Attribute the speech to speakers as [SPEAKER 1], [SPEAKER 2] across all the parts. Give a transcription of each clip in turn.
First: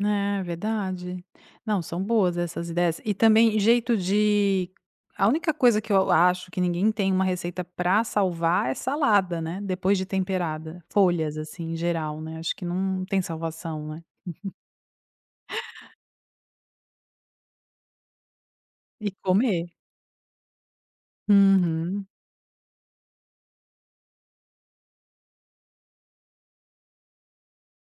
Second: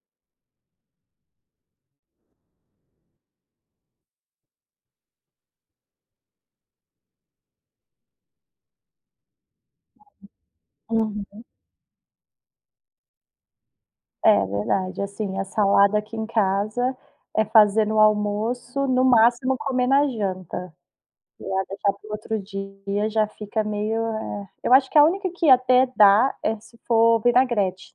[SPEAKER 1] É, verdade. Não, são boas essas ideias. E também, jeito de a única coisa que eu acho que ninguém tem uma receita pra salvar é salada, né, depois de temperada. Folhas,
[SPEAKER 2] Uhum.
[SPEAKER 1] assim, em geral, né, acho que não tem salvação, né.
[SPEAKER 2] É, verdade. Assim, a salada aqui em casa é fazer no almoço, no
[SPEAKER 1] E
[SPEAKER 2] máximo,
[SPEAKER 1] comer.
[SPEAKER 2] comer na janta. Pra deixar
[SPEAKER 1] Uhum.
[SPEAKER 2] para o outro dia, já fica meio, eh Eu acho que a única que até dá é se for vinagrete.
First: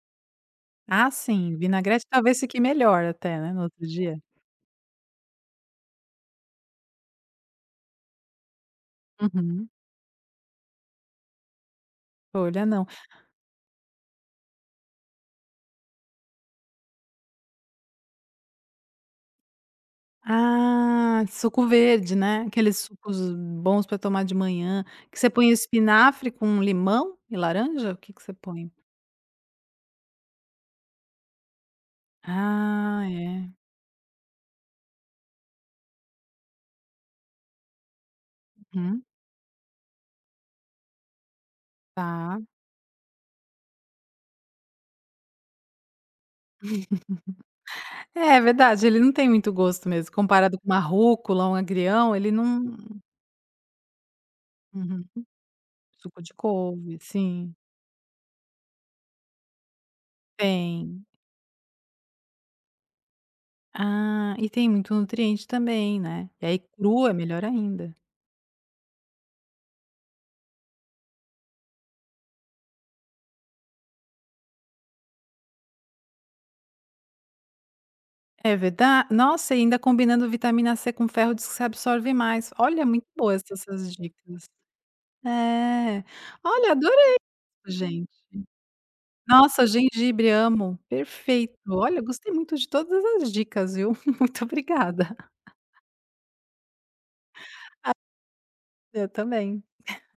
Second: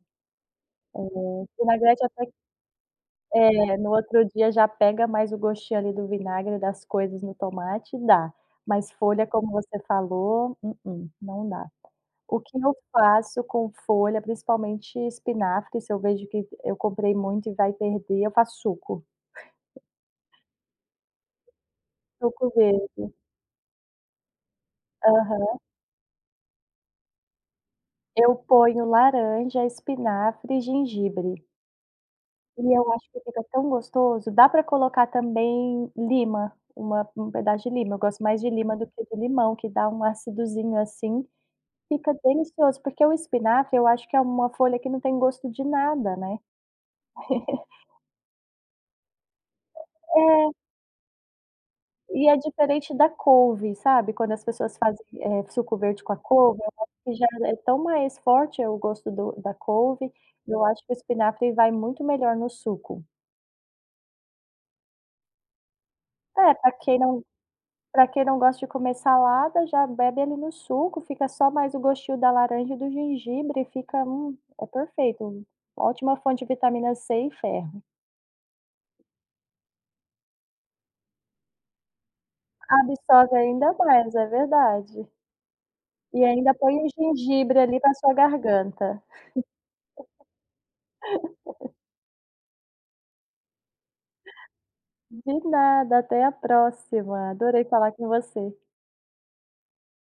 [SPEAKER 2] Eh,
[SPEAKER 1] Ah, sim.
[SPEAKER 2] vinagrete
[SPEAKER 1] Vinagrete,
[SPEAKER 2] até que
[SPEAKER 1] talvez, fique melhor até, né, no
[SPEAKER 2] É.
[SPEAKER 1] outro
[SPEAKER 2] No
[SPEAKER 1] dia.
[SPEAKER 2] outro dia, já pega mais o gostinho, ali, do vinagre, das coisas no tomate e dá. Mas, folha como
[SPEAKER 1] Uhum.
[SPEAKER 2] você falou, mm-mm, não dá. O que
[SPEAKER 1] Folha,
[SPEAKER 2] eu
[SPEAKER 1] não.
[SPEAKER 2] faço com folha, principalmente espinafre, se eu vejo que eu comprei muito e vai perder, eu faço suco.
[SPEAKER 1] Ah, suco verde, né.
[SPEAKER 2] Suco
[SPEAKER 1] Aqueles
[SPEAKER 2] verde.
[SPEAKER 1] sucos bons pra tomar de manhã. Que você põe
[SPEAKER 2] Aham.
[SPEAKER 1] espinafre com limão e laranja? O que que você
[SPEAKER 2] Eu
[SPEAKER 1] põe?
[SPEAKER 2] ponho laranja, espinafre e gengibre. E eu
[SPEAKER 1] Ah,
[SPEAKER 2] acho que fica
[SPEAKER 1] é.
[SPEAKER 2] tão gostoso. Dá pra colocar, também, lima, uma um pedaço de lima. Eu gosto mais de lima do
[SPEAKER 1] Uhum.
[SPEAKER 2] que de limão que dá um acidozinho, assim, fica
[SPEAKER 1] Tá.
[SPEAKER 2] delicioso. Porque o espinafre eu acho que é uma folha que não tem gosto de nada, né.
[SPEAKER 1] É, verdade ele não tem muito gosto mesmo.
[SPEAKER 2] É.
[SPEAKER 1] Comparado com uma rúcula ou um agrião,
[SPEAKER 2] E
[SPEAKER 1] ele
[SPEAKER 2] é
[SPEAKER 1] não
[SPEAKER 2] diferente da couve, sabe, quando as pessoas fazem,
[SPEAKER 1] Uhum.
[SPEAKER 2] eh, suco verde com a
[SPEAKER 1] Suco de
[SPEAKER 2] couve, eu acho
[SPEAKER 1] couve.
[SPEAKER 2] que já
[SPEAKER 1] Sim.
[SPEAKER 2] é tão mais forte o gosto do da couve. E eu acho que o
[SPEAKER 1] Tem.
[SPEAKER 2] espinafre vai muito melhor no suco.
[SPEAKER 1] Ah, e tem muito nutriente também, né.
[SPEAKER 2] É,
[SPEAKER 1] É, e
[SPEAKER 2] pra quem
[SPEAKER 1] crua
[SPEAKER 2] não
[SPEAKER 1] melhor ainda.
[SPEAKER 2] pra quem não gosta de comer salada, já bebe, ali, no suco. Fica, só, mais o gostinho da laranja e do gengibre e fica, hum, é perfeito. Ótima fonte de vitamina C e ferro.
[SPEAKER 1] É verda nossa, e ainda combinando vitamina C com ferro, diz que você absorve mais. Olha, muito
[SPEAKER 2] Absorve
[SPEAKER 1] boas essa
[SPEAKER 2] ainda
[SPEAKER 1] essas
[SPEAKER 2] mais, é
[SPEAKER 1] dicas.
[SPEAKER 2] verdade.
[SPEAKER 1] É.
[SPEAKER 2] E, ainda
[SPEAKER 1] Olha,
[SPEAKER 2] põe o
[SPEAKER 1] adorei
[SPEAKER 2] gengibre, ali, para a
[SPEAKER 1] gente
[SPEAKER 2] sua garganta.
[SPEAKER 1] Nossa, gengibre amo. Perfeito. Olha, gostei muito de todas as dicas, viu. Muito obrigada.
[SPEAKER 2] De nada. Até a próxima. Adorei falar
[SPEAKER 1] A
[SPEAKER 2] com você.
[SPEAKER 1] Eu também.